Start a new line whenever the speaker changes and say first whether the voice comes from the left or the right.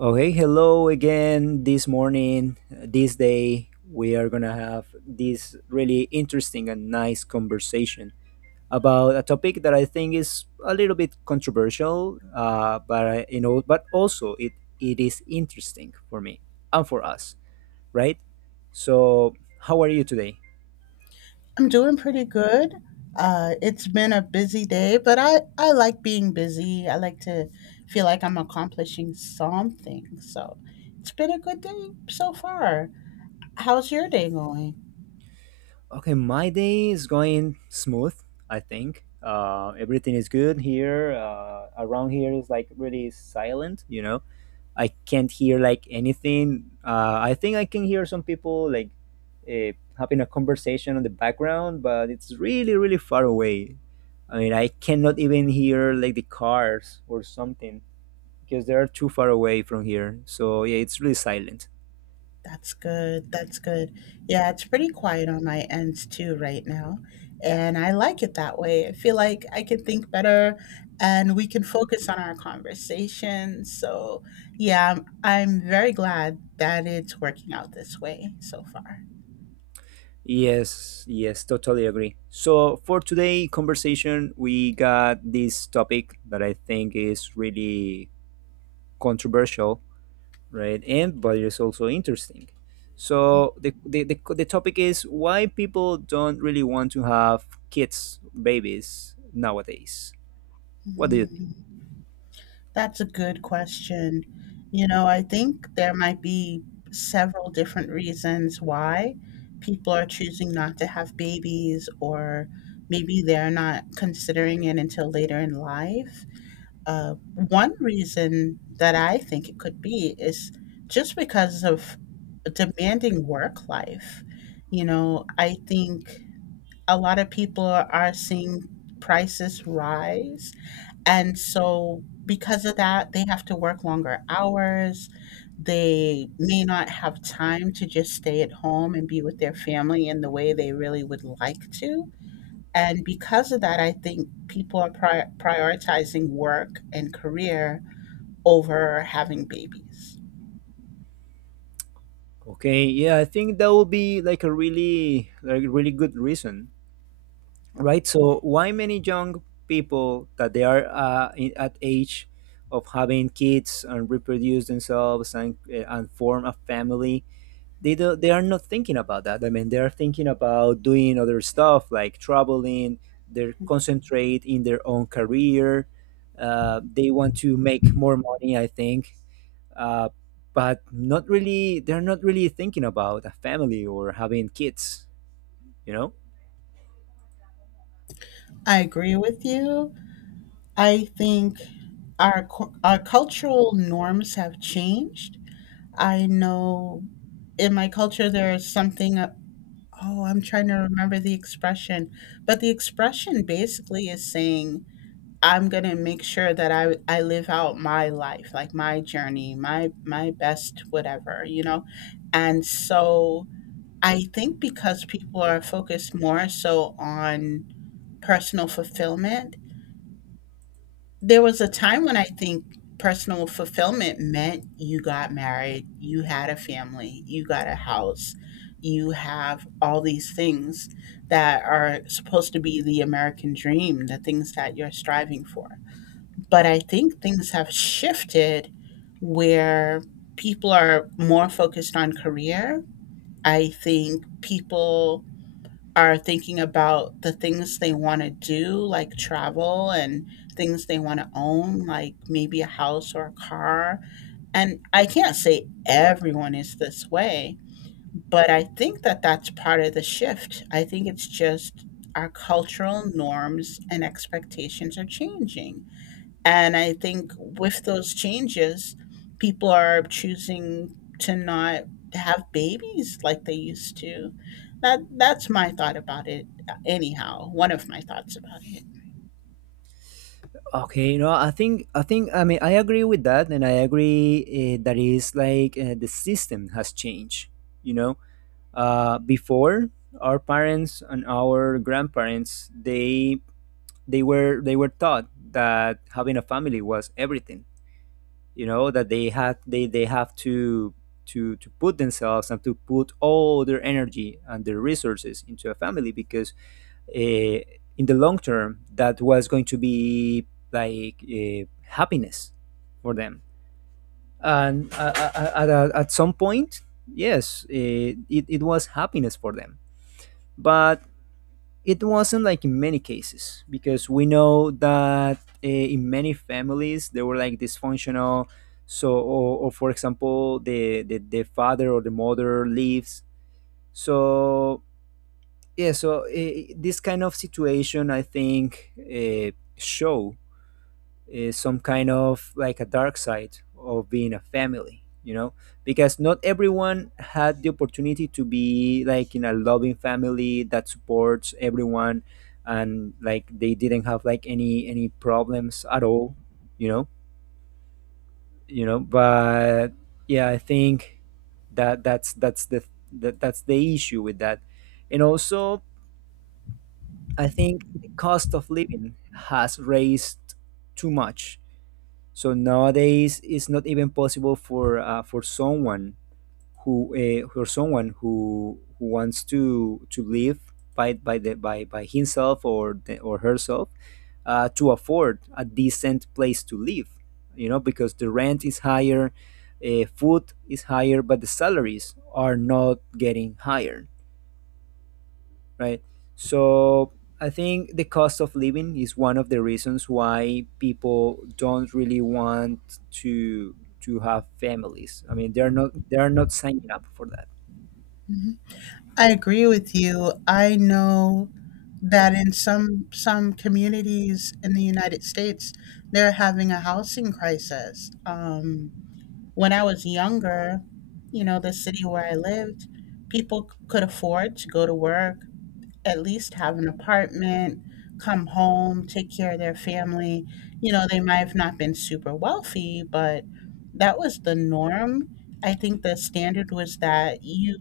right: Okay, hello again this morning. This day, we are going to have this really interesting and nice conversation about a topic that I think is a little bit controversial, but but also it is interesting for me and for us, right? So, how are you today?
left: I'm doing pretty good. It's been a busy day, but I like being busy. I like to feel like I'm accomplishing something. So it's been a good day so far. How's your day going?
right: Okay, my day is going smooth, I think. Everything is good here. Around here is like really silent, you know I can't hear like anything. I think I can hear some people like uh, having a conversation on the background, but it's really really far away. I mean, I cannot even hear like the cars or something because they are too far away from here. So yeah, it's really silent.
left: That's good. That's good. Yeah, it's pretty quiet on my end too right now. And I like it that way. I feel like I can think better and we can focus on our conversation. So, yeah, I'm very glad that it's working out this way so far.
right: Yes, yes, totally agree. So for today conversation, we got this topic that I think is really controversial, right? And but it's also interesting. So the topic is why people don't really want to have kids, babies nowadays. What do you think?
left: Mm, that's a good question. You know, I think there might be several different reasons why people are choosing not to have babies, or maybe they're not considering it until later in life. One reason that I think it could be is just because of demanding work life. You know, I think a lot of people are seeing prices rise, and so, because of that, they have to work longer hours. They may not have time to just stay at home and be with their family in the way they really would like to. And because of that, I think people are prioritizing work and career over having babies.
right: Okay, yeah, I think that would be like a really like really good reason, right? So why many young people that they are at age of having kids and reproduce themselves and form a family they are not thinking about that. I mean, they are thinking about doing other stuff like traveling. They concentrate in their own career. They want to make more money, I think, uh, but not really. They're not really thinking about a family or having kids. You know.
left: I agree with you. I think our our cultural norms have changed. I know in my culture there's something. Oh, I'm trying to remember the expression. But the expression basically is saying, I'm gonna make sure that I live out my life, like my journey, my best whatever, you know? And so I think because people are focused more so on personal fulfillment, there was a time when I think personal fulfillment meant you got married, you had a family, you got a house, you have all these things that are supposed to be the American dream, the things that you're striving for. But I
right: Mhm.
left: think things have shifted where people are more focused on career. I think people are thinking about the things they wanna do, like travel, and things they wanna own, like maybe a house or a car, and I can't say everyone is this way, but I think that that's part of the shift. I think it's just our cultural norms and expectations are changing. And I think with those changes, people are choosing to not have babies like they used to. That's my thought about it. Anyhow, one of my thoughts about it.
right: Okay, no, I think I mean I agree with that, and I agree that is like the system has changed. You know, before our parents and our grandparents they were taught that having a family was everything, you know, that they had they have to to put themselves and to put all their energy and their resources into a family because uh, in the long term that was going to be like happiness for them and at some point, yes, it was happiness for them, but it wasn't like in many cases because we know that in many families they were like dysfunctional. So or for example the father or the mother leaves. So yeah, so this kind of situation, I think, show is some kind of like a dark side of being a family, you know, because not everyone had the opportunity to be like in a loving family that supports everyone, and like they didn't have like any problems at all, you know. But yeah, I think that's the that's the issue with that. And also I think the cost of living has raised too much. So nowadays, it's not even possible for someone who wants to live by himself or or herself to afford a decent place to live. You know, because the rent is higher, food is higher, but the salaries are not getting higher, right? So I think the cost of living is one of the reasons why people don't really want to have families. I mean, they're not signing up for that.
left: Mhm. I agree with you. I know that in some communities in the United States, they're having a housing crisis. When I was younger, you know, the city where I lived, people could afford to go to work, at least have an apartment, come home, take care of their family. You know, they might have not been super wealthy, but that was the norm. I think the standard was that you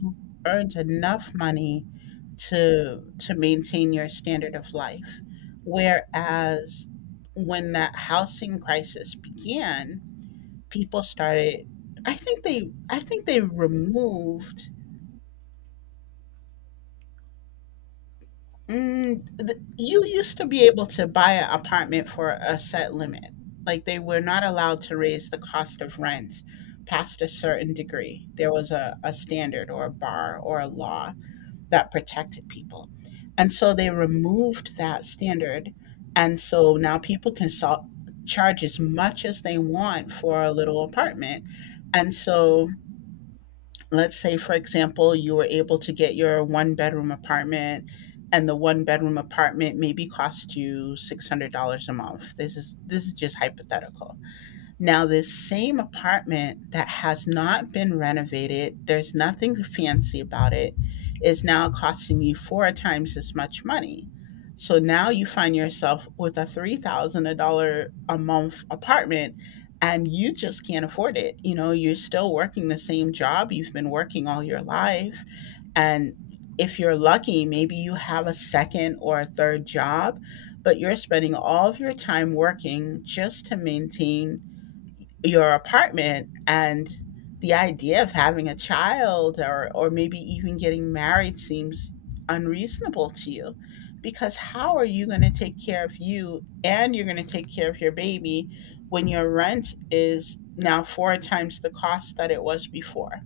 left: earned enough money to maintain your standard of life. Whereas, when that housing crisis began, people started. I think they removed. You used to be able to buy an apartment for a set limit. Like they were not allowed to raise the cost of rent past a certain degree. There was a standard or a bar or a law that protected people. And so they removed that standard. And so now people can charge as much as they want for a little apartment. And so let's say, for example, you were able to get your one bedroom apartment, and the one bedroom apartment maybe cost you $600 a month. This is just hypothetical. Now, this same apartment, that has not been renovated, there's nothing fancy about it, is now costing you four times as much money. So now you find yourself with a $3,000 a month apartment, and you just can't afford it. You know, you're still working the same job you've been working all your life, and if you're lucky, maybe you have a second or a third job, but you're spending all of your time working just to maintain your apartment, and the idea of having a child, or maybe even getting married, seems unreasonable to you. Because how are you going to take care of you, and you're going to take care of your baby when your rent is now four times the cost that it was before?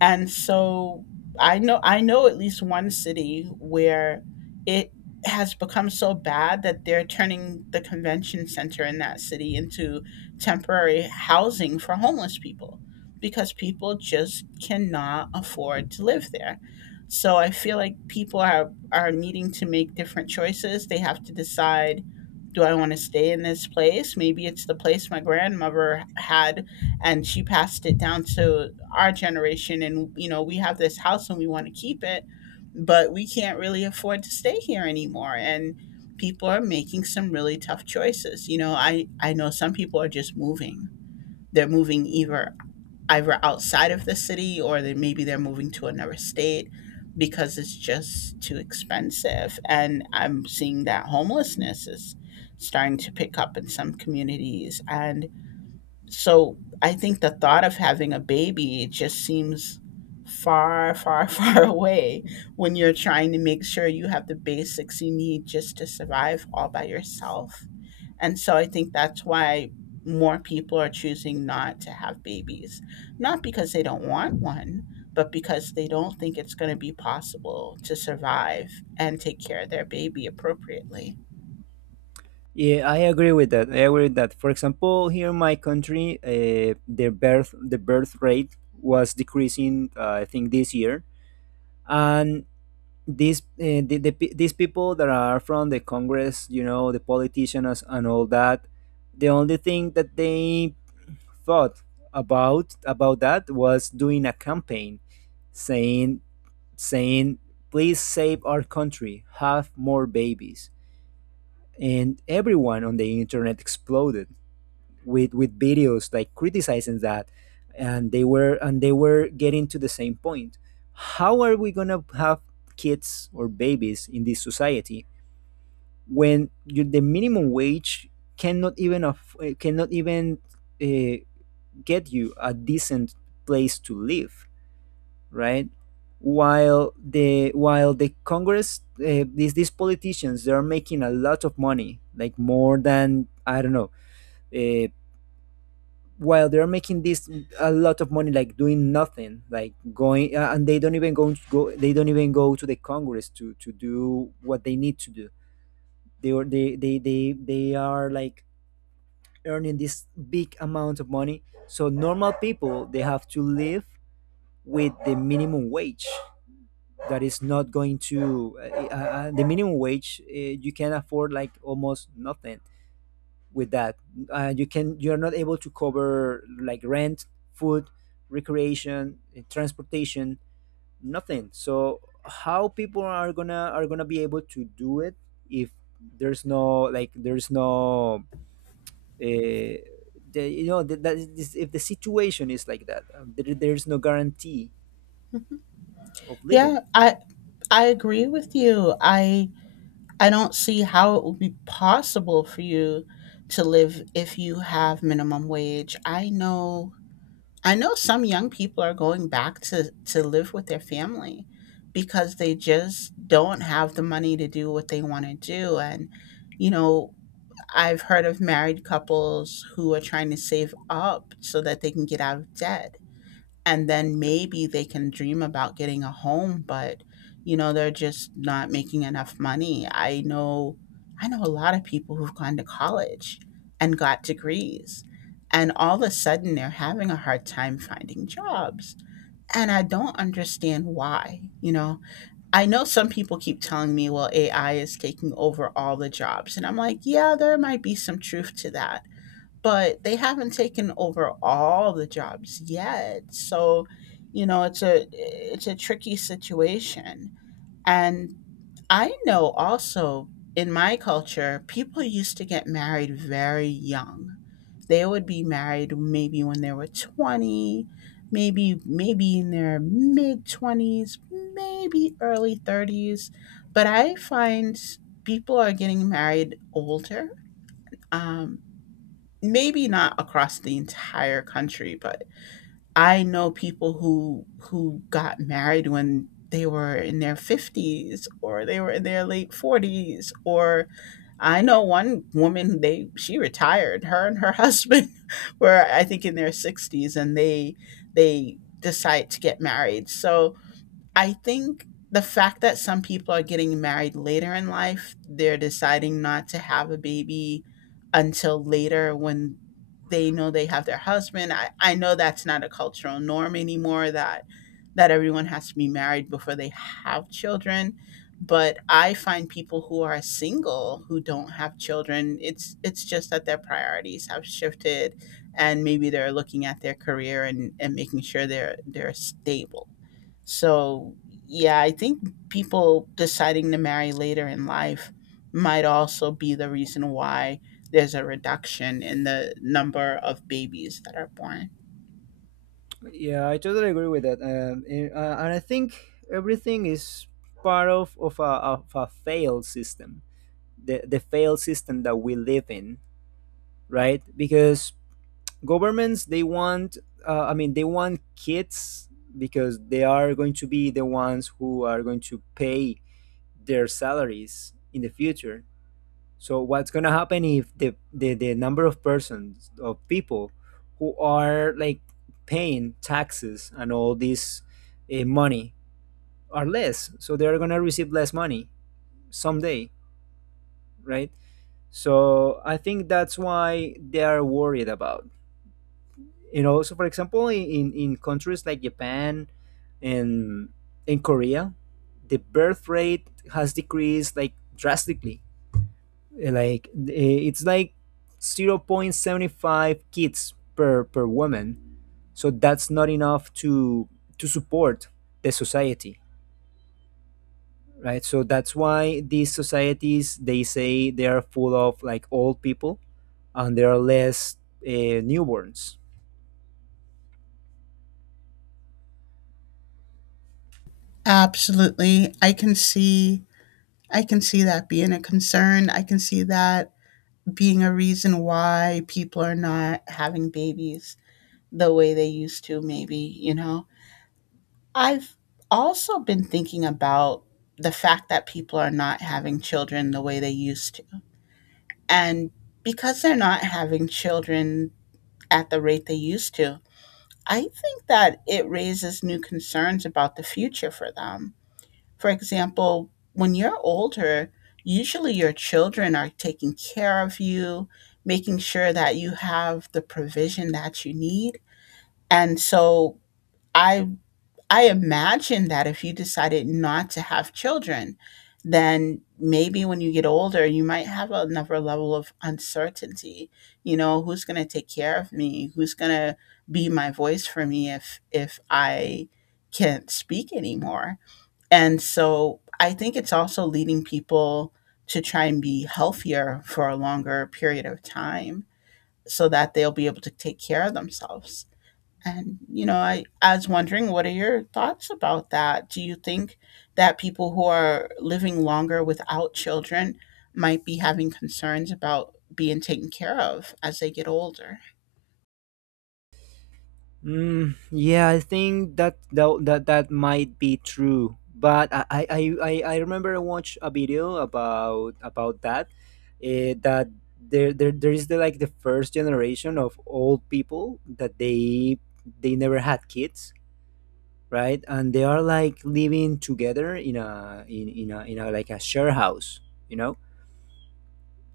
left: And so I know at least one city where it has become so bad that they're turning the convention center in that city into temporary housing for homeless people, because people just cannot afford to live there. So I feel like people are needing to make different choices. They have to decide, do I want to stay in this place? Maybe it's the place my grandmother had, and she passed it down to our generation, and you know, we have this house and we want to keep it, but we can't really afford to stay here anymore. And people are making some really tough choices. You know, I know some people are just moving. They're moving either outside of the city, or they, maybe they're moving to another state, because it's just too expensive. And I'm seeing that homelessness is starting to pick up in some communities. And so I think the thought of having a baby, it just seems far, far, far away when you're trying to make sure you have the basics you need just to survive all by yourself. And so I think that's why more people are choosing not to have babies. Not because they don't want one, but because they don't think it's going to be possible to survive and take care of their baby appropriately.
right: Yeah, I agree with that. I agree with that. For example, here in my country, the birth rate was decreasing. I think this year, and these these people that are from the Congress, you know, the politicians and all that, the only thing that they thought about that was doing a campaign saying saying, please save our country, have more babies. And everyone on the internet exploded with videos like criticizing that. And they were getting to the same point: how are we going to have kids or babies in this society when you, the minimum wage cannot even cannot even uh, get you a decent place to live, right? While the Congress, these politicians, they are making a lot of money, like more than I don't know. Uh, while they're making this a lot of money, like doing nothing, like going, and they don't even they don't even go to the Congress to do what they need to do. They are they are like earning this big amount of money. So normal people, they have to live with the minimum wage that is not going to the minimum wage, you can afford like almost nothing with that. Uh, you can, you're not able to cover like rent, food, recreation, transportation, nothing. So how people are gonna be able to do it if there's no like there's no uh, you know that, if the situation is like that, there's no guarantee of
left: Yeah,
right: living.
left: I agree with you. I don't see how it would be possible for you to live if you have minimum wage. I know some young people are going back to live with their family, because they just don't have the money to do what they want to do. And you know, I've heard of married couples who are trying to save up so that they can get out of debt, and then maybe they can dream about getting a home. But you know, they're just not making enough money. I know a lot of people who've gone to college and got degrees, and all of a sudden they're having a hard time finding jobs, and I don't understand why. You know, I know some people keep telling me, well, AI is taking over all the jobs, and I'm like, yeah, there might be some truth to that, but they haven't taken over all the jobs yet. So, you know, it's a tricky situation. And I know also, in my culture, people used to get married very young. They would be married maybe when they were 20, maybe in their mid 20s, maybe early 30s, but I find people are getting married older. Um Maybe not across the entire country, but I know people who got married when they were in their 50s, or they were in their late 40s. Or I know one woman, they she retired, her and her husband were I think in their 60s, and they decide to get married. So I think the fact that some people are getting married later in life, they're deciding not to have a baby until later, when they know they have their husband. I know that's not a cultural norm anymore, that everyone has to be married before they have children. But I find people who are single, who don't have children, it's just that their priorities have shifted, and maybe they're looking at their career, and making sure they're stable. So, yeah, I think people deciding to marry later in life might also be the reason why there's a reduction in the number of babies that are born.
right: Yeah, I totally agree with that. And I think everything is part of a failed system, the failed system that we live in, right? Because governments, they want, I mean, they want kids because they are going to be the ones who are going to pay their salaries in the future. So what's gonna happen if the number of persons of people who are like paying taxes and all this money are less? So they're gonna receive less money someday, right? So I think that's why they are worried about. You know, so for example, in, in countries like Japan and in Korea, the birth rate has decreased like drastically, like it's like 0.75 kids per woman. So that's not enough to support the society, right? So that's why these societies, they say they are full of like old people, and there are less newborns.
left: Absolutely. I can see that being a concern. I can see that being a reason why people are not having babies the way they used to maybe. I've also been thinking about the fact that people are not having children the way they used. And because they're not having children at the rate they used to, I think that it raises new concerns about the future for them. For example, when you're older, usually your children are taking care of you, making sure that you have the provision that you need. And so I I imagine that if you decided not to have children, then maybe when you get older, you might have another level of uncertainty. You know, who's going to take care of me? Who's going to be my voice for me if I can't speak anymore? And so I think it's also leading people to try and be healthier for a longer period of time so that they'll be able to take care of themselves. And I was wondering, what are your thoughts about that? Do you think that people who are living longer without children might be having concerns about being taken care of as they get older?
right: Mm, yeah, I think that that might be true. But I I remember I watched a video about that. That there there is the like the first generation of old people that they never had kids, right? And they are like living together in a in a like a share house, you know.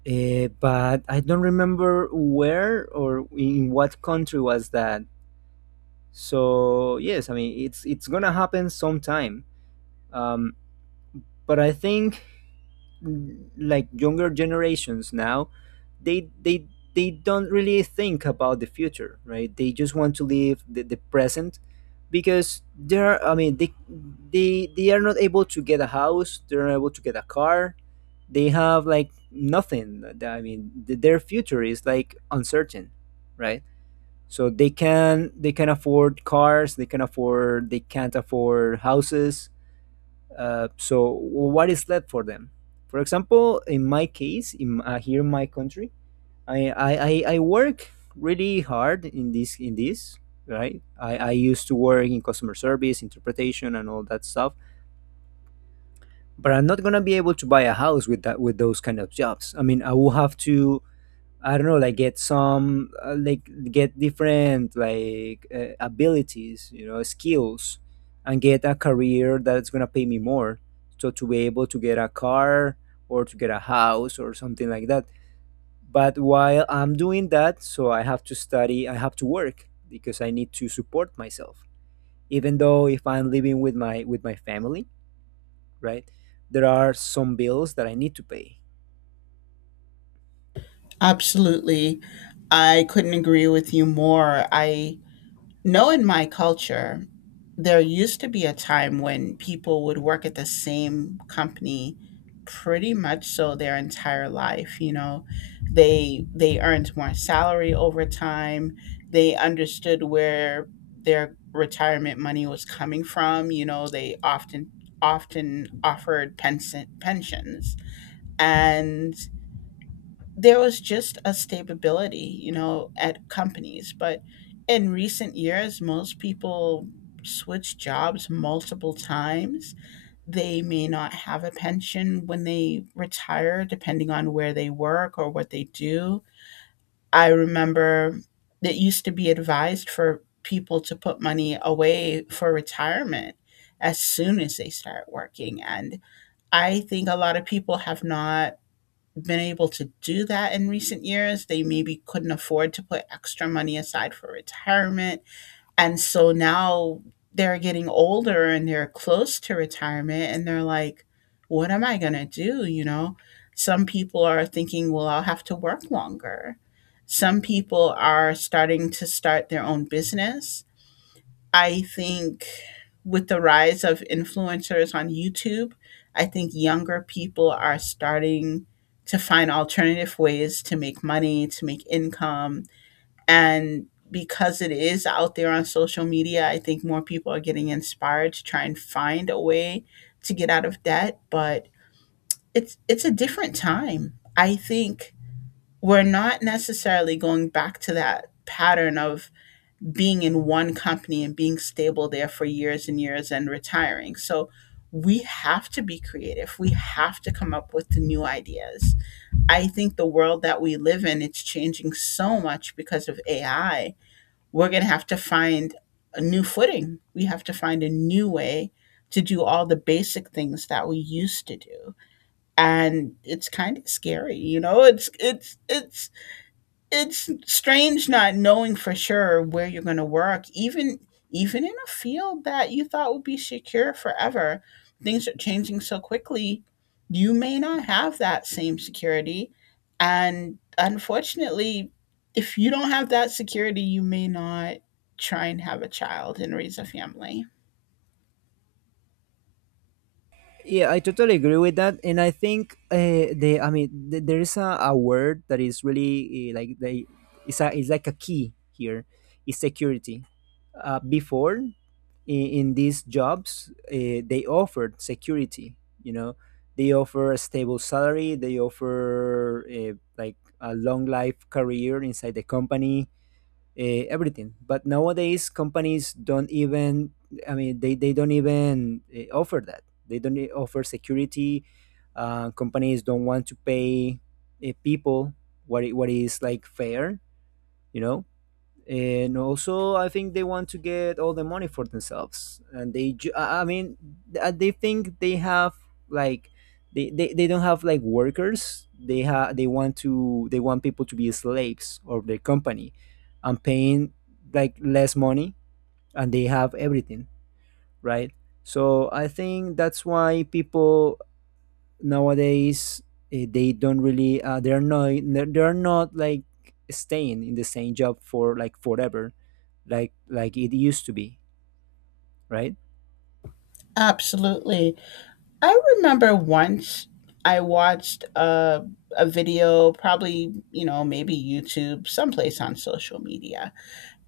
right: But I don't remember where or in what country was that. So yes, I mean it's gonna happen sometime. Um, but I think like younger generations now, they they they don't really think about the future, right? They just want to live the present because they're I mean they are not able to get a house, they're not able to get a car, they have like nothing. I mean their future is like uncertain, right? So they can afford cars, they can afford, they can't afford houses. Uh, so what is left for them? For example, in my case, in here in my country, I work really hard in this right. I used to work in customer service interpretation and all that stuff, but I'm not going to be able to buy a house with that, with those kind of jobs. I mean, I will have to, I don't know, like get some, like get different like abilities, you know, skills, and get a career that's gonna pay me more, so to be able to get a car or to get a house or something like that. But while I'm doing that, so I have to study, I have to work because I need to support myself. Even though if I'm living with my family, right, there are some bills that I need to pay.
left: Absolutely. I couldn't agree with you more. I no, in my culture, there used to be a time when people would work at the same company pretty much so their entire life. They earned more salary over time. They understood where their retirement money was coming from, they often offered pensions. And there was just a stability at companies. But in recent years, most people switch jobs multiple times. They may not have a pension when they retire, depending on where they work or what they do. I remember it used to be advised for people to put money away for retirement as soon as they start working. And I think a lot of people have not been able to do that in recent years. They maybe couldn't afford to put extra money aside for retirement. And so now they're getting older and they're close to retirement and they're like, what am I going to do? You know, some people are thinking, well, I'll have to work longer. Some people are starting to start their own business. I think with the rise of influencers on YouTube, I think younger people are starting to find alternative ways to make money, to make income. And because it is out there on social media, I think more people are getting inspired to try and find a way to get out of debt, but it's a different time. I think we're not necessarily going back to that pattern of being in one company and being stable there for years and years and retiring. So we have to be creative. We have to come up with new ideas. I think the world that we live in, it's changing so much because of AI. We're going to have to find a new footing. We have to find a new way to do all the basic things that we used to do. And it's kind of scary, you know? It's strange not knowing for sure where you're going to work, even in a field that you thought would be secure forever. Things are changing so quickly. You may not have that same security, and unfortunately, if you don't have that security you may not try and have a child and raise a family.
right: Yeah, I totally agree with that, and I think the I mean there is a word that is really like they, it's a, it's like a key here, is security. Before in these jobs, they offered security. You know, they offer a stable salary. They offer like a long life career inside the company, everything. But nowadays, companies don't even, I mean, they don't even offer that. They don't offer security. Companies don't want to pay people what, what is like fair, you know? And also, I think they want to get all the money for themselves, and they ju- I mean th- they think they have like they don't have like workers, they have, they want to, they want people to be slaves of their company and paying like less money, and they have everything, right? So I think that's why people nowadays, they don't really they're not, they're not like staying in the same job for like forever, like it used to be, right.
left: Absolutely. I remember once I watched a video, probably, you know, maybe YouTube, someplace on social media.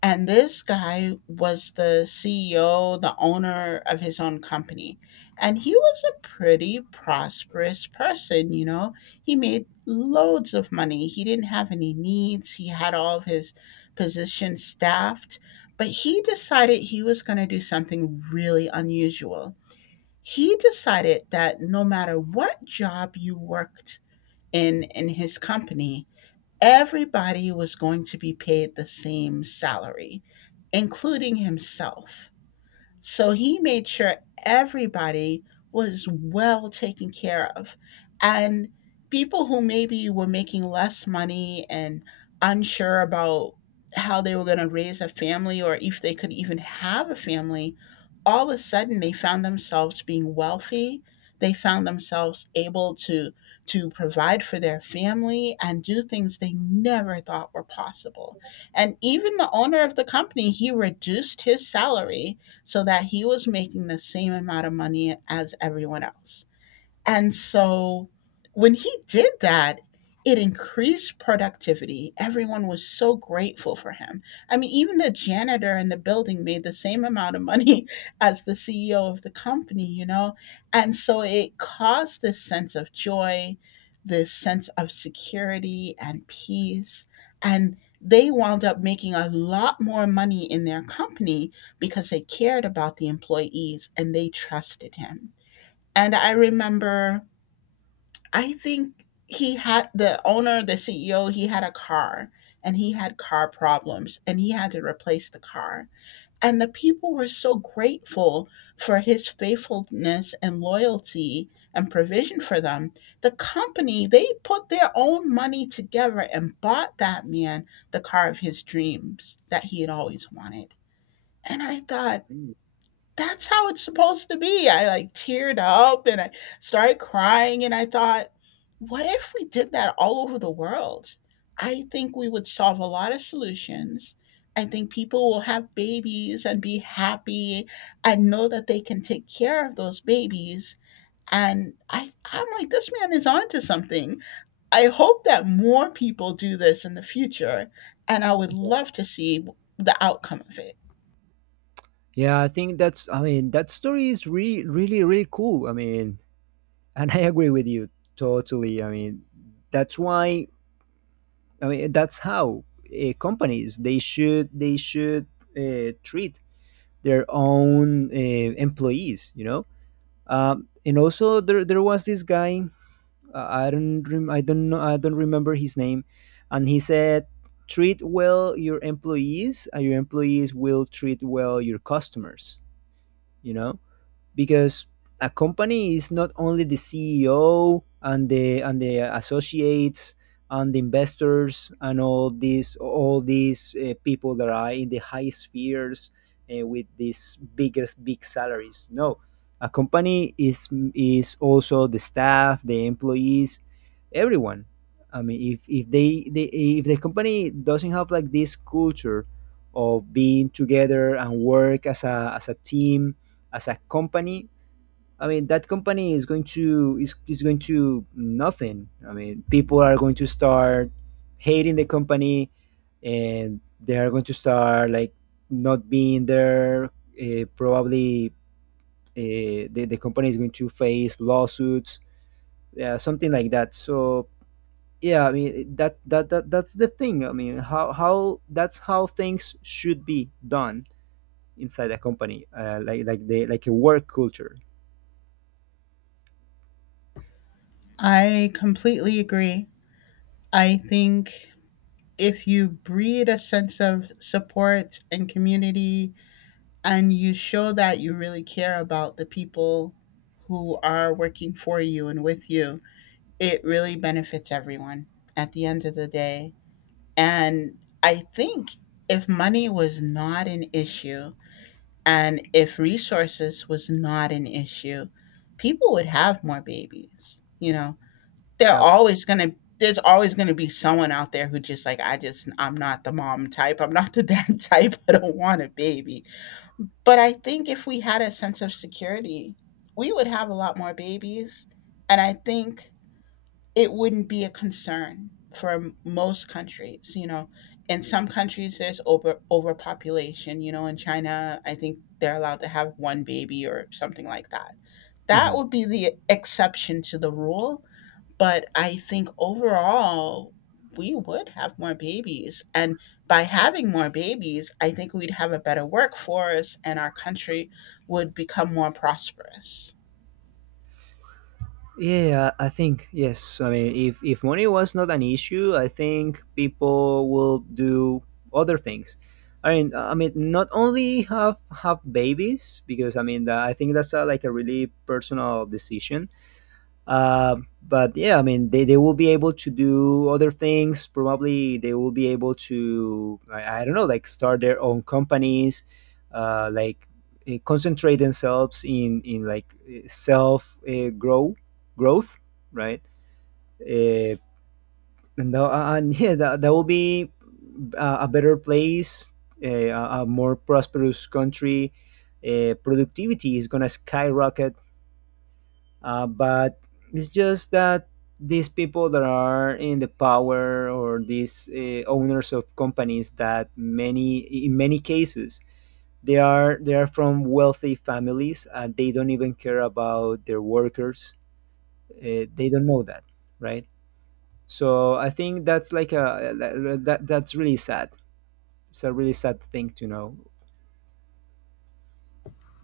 left: And this guy was the CEO, the owner of his own company. And he was a pretty prosperous person, you know. He made loads of money. He didn't have any needs. He had all of his positions staffed. But he decided he was going to do something really unusual. He decided that no matter what job you worked in his company, everybody was going to be paid the same salary, including himself. So he made sure everybody was well taken care of. And people who maybe were making less money and unsure about how they were going to raise a family or if they could even have a family, all of a sudden they found themselves being wealthy. They found themselves able to provide for their family and do things they never thought were possible. And even the owner of the company, he reduced his salary so that he was making the same amount of money as everyone else. And so when he did that, it increased productivity. Everyone was so grateful for him. I mean, even the janitor in the building made the same amount of money as the CEO of the company, you know? And so it caused this sense of joy, this sense of security and peace. And they wound up making a lot more money in their company because they cared about the employees and they trusted him. And I remember I think he had the owner, the CEO, he had a car and he had car problems and he had to replace the car. And the people were so grateful for his faithfulness and loyalty and provision for them. The company, they put their own money together and bought that man the car of his dreams that he had always wanted. And I thought,
right: Mm.
left: that's how it's supposed to be. I like teared up and I started crying and I thought, what if we did that all over the world? I think we would solve a lot of solutions. I think people will have babies and be happy and know that they can take care of those babies. And I'm like, this man is onto something. I hope that more people do this in the future, and I would love to see the outcome of it.
right: Yeah, I think that's, I mean, that story is really really really cool, I mean, and I agree with you totally, I mean, that's why, I mean, that's how companies, they should treat their own employees, you know. And also there was this guy. I don't know, I don't remember his name, and he said, "Treat well your employees, and your employees will treat well your customers." You know, because a company is not only the CEO and the associates and the investors and all these people that are in the high spheres with these biggest big salaries. No, a company is also the staff, the employees, everyone. I mean, if they if the company doesn't have like this culture of being together and work as a team as a company, I mean that company is going to nothing. I mean, people are going to start hating the company, and they are going to start like not being there, probably the company is going to face lawsuits, yeah, something like that. So yeah, I mean, that's the thing. I mean, how that's how things should be done inside a company, like the like a work culture,
left: I completely agree. I think if you breed a sense of support and community and you show that you really care about the people who are working for you and with you, it really benefits everyone at the end of the day. And I think if money was not an issue and if resources was not an issue, people would have more babies. You know, they're
right: yeah.
left: always going to there's always going to be someone out there who just like I'm not the mom type. I'm not the dad type. I don't want a baby. But I think if we had a sense of security, we would have a lot more babies and I think it wouldn't be a concern for most countries, you know. In some countries there's overpopulation, you know, in China I think they're allowed to have one baby or something like that. That
right: Mhm.
left: would be the exception to the rule, but I think overall, we would have more babies. And by having more babies, I think we'd have a better workforce and our country would become more prosperous.
right: Yeah, I think yes. I mean, if money was not an issue, I think people will do other things. I mean, not only have babies, because I mean, that I think that's a, like a really personal decision, but yeah, I mean, they will be able to do other things. Probably they will be able to, I don't know, like start their own companies, uh, like concentrate themselves in like self growth, right? Uh, and yeah, that will be a better place, a more prosperous country. Productivity is going to skyrocket, but it's just that these people that are in the power, or these owners of companies, that many in many cases they are from wealthy families, and they don't even care about their workers. They don't know that, right? So I think that's like a that's really sad. It's a really sad thing to know.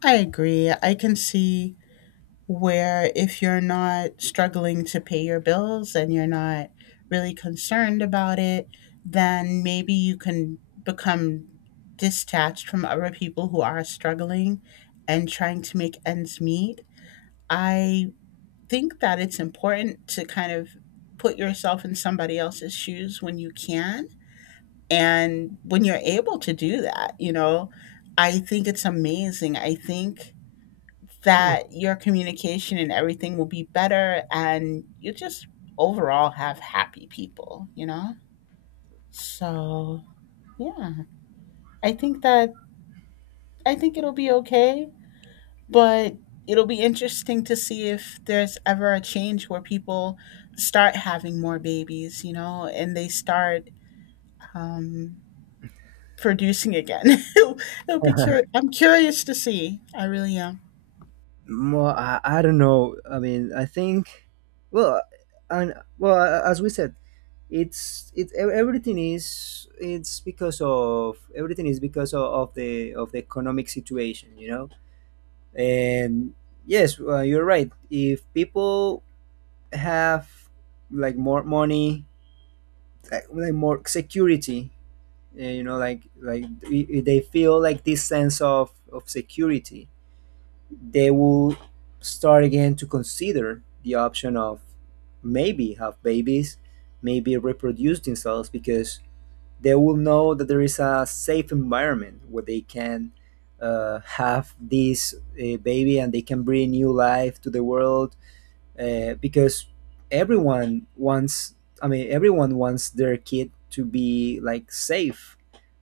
left: I agree. I can see where if you're not struggling to pay your bills and you're not really concerned about it, then maybe you can become detached from other people who are struggling and trying to make ends meet. I think that it's important to kind of put yourself in somebody else's shoes when you can, and when you're able to do that, you know, I think it's amazing. I think that your communication and everything will be better and you just overall have happy people, you know? So, yeah. I think that I think it'll be okay. But it'll be interesting to see if there's ever a change where people start having more babies, you know, and they start um, producing again. I'm curious to see. I really am.
right: Well, I don't know. I mean, I think, well, as we said, it's because of, everything is because of, of the economic situation, you know. And yes, well, you're right. If people have like more money, like more security, eh, you know, like they feel like this sense of security, they will start again to consider the option of maybe have babies, maybe reproduce themselves, because they will know that there is a safe environment where they can have this baby, and they can bring new life to the world, because everyone wants, I mean, everyone wants their kid to be like safe.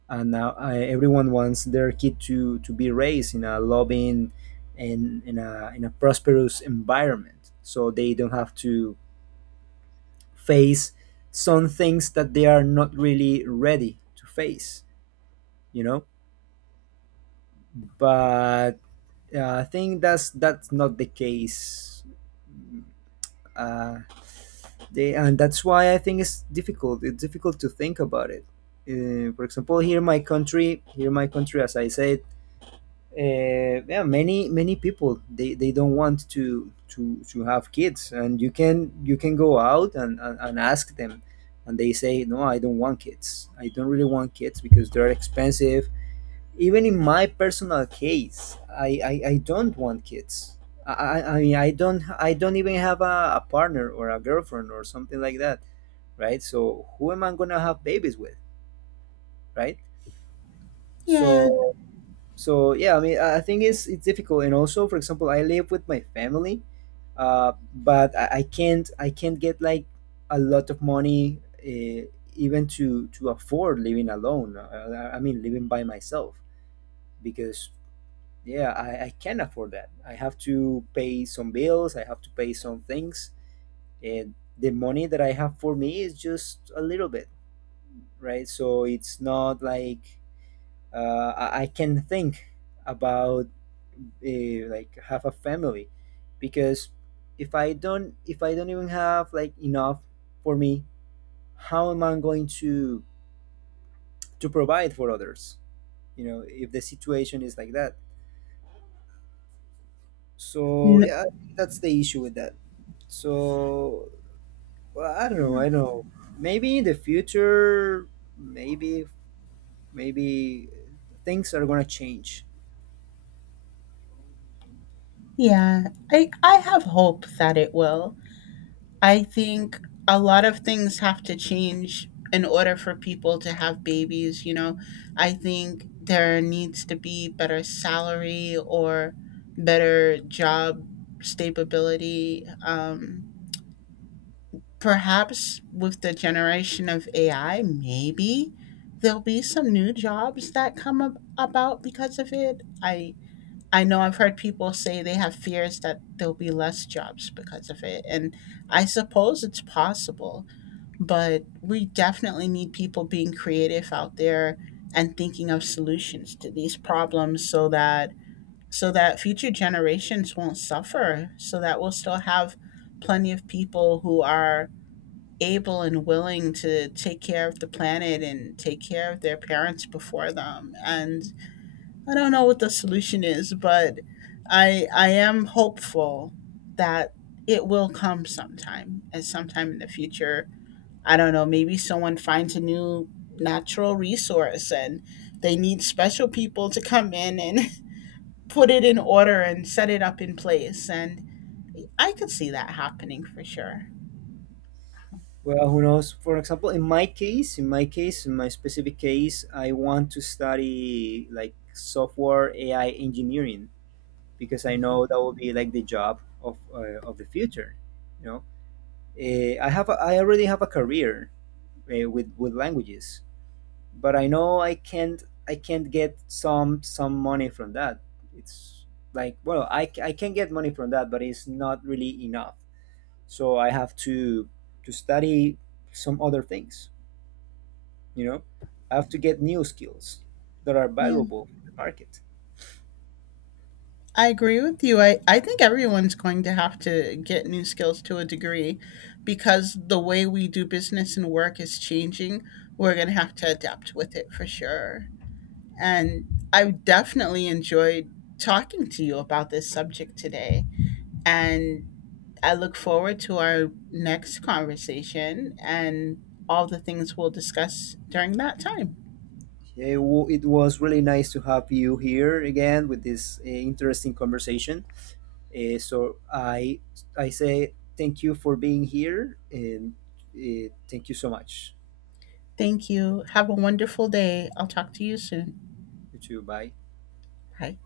right: And now everyone wants their kid to be raised in a loving and in a prosperous environment, so they don't have to face some things that they are not really ready to face, you know. But I think that's not the case. Uh, they, and that's why I think it's difficult. It's difficult to think about it. For example, here in my country, here in my country, as I said, uh, yeah, many many people they don't want to have kids, and you can go out and ask them, and they say no, I don't want kids. I don't really want kids because they're expensive. Even in my personal case, I don't want kids. I, I mean, I don't, I don't even have a partner or a girlfriend or something like that, right? So who am I gonna have babies with, right?
left: Yeah.
right: So so yeah, I mean, I think it's difficult. And also, for example, I live with my family, but I can't, I can't get like a lot of money even to afford living alone. I mean, living by myself, because yeah, I can't afford that. I have to pay some bills. I have to pay some things, and the money that I have for me is just a little bit, right? So it's not like I can think about like have a family, because if I don't, if I don't even have like enough for me, how am I going to provide for others? You know, if the situation is like that. So
left: N-
right: yeah, I think that's the issue with that. So well, I don't know. I don't know. Maybe in the future, maybe maybe things are gonna change.
left: yeah. I have hope that it will. I think a lot of things have to change in order for people to have babies, you know. I think there needs to be better salary or better job stability. Perhaps with the generation of AI, maybe there'll be some new jobs that about because of it. I know I've heard people say they have fears that there'll be less jobs because of it, and I suppose it's possible, but we definitely need people being creative out there and thinking of solutions to these problems so that future generations won't suffer, so that we'll still have plenty of people who are able and willing to take care of the planet and take care of their parents before them. And I don't know what the solution is, but I am hopeful that it will come sometime, and sometime in the future I don't know, maybe someone finds a new natural resource and they need special people to come in and put it in order and set it up in place. And I could see that happening for sure.
right: Well, who knows? For example, in my case, in my case, in my specific case, I want to study like software AI engineering, because I know that will be like the job of the future. You know, eh, I have a, I already have a career with languages, but I know I can't, I can't get some money from that. It's like, well, I can get money from that, but it's not really enough. So I have to study some other things, you know, I have to get new skills that are
left: Yeah,
right: valuable in the market.
left: I agree with you. I think everyone's going to have to get new skills to a degree because the way we do business and work is changing. We're going to have to adapt with it for sure. And I definitely enjoyed talking to you about this subject today. And I look forward to our next conversation and all the things we'll discuss during that time.
right: It was really nice to have you here again with this interesting conversation, so I say thank you for being here, and thank you so much.
left: Thank you. Have a wonderful day. I'll talk to you soon.
right: You too, bye.
left: Bye.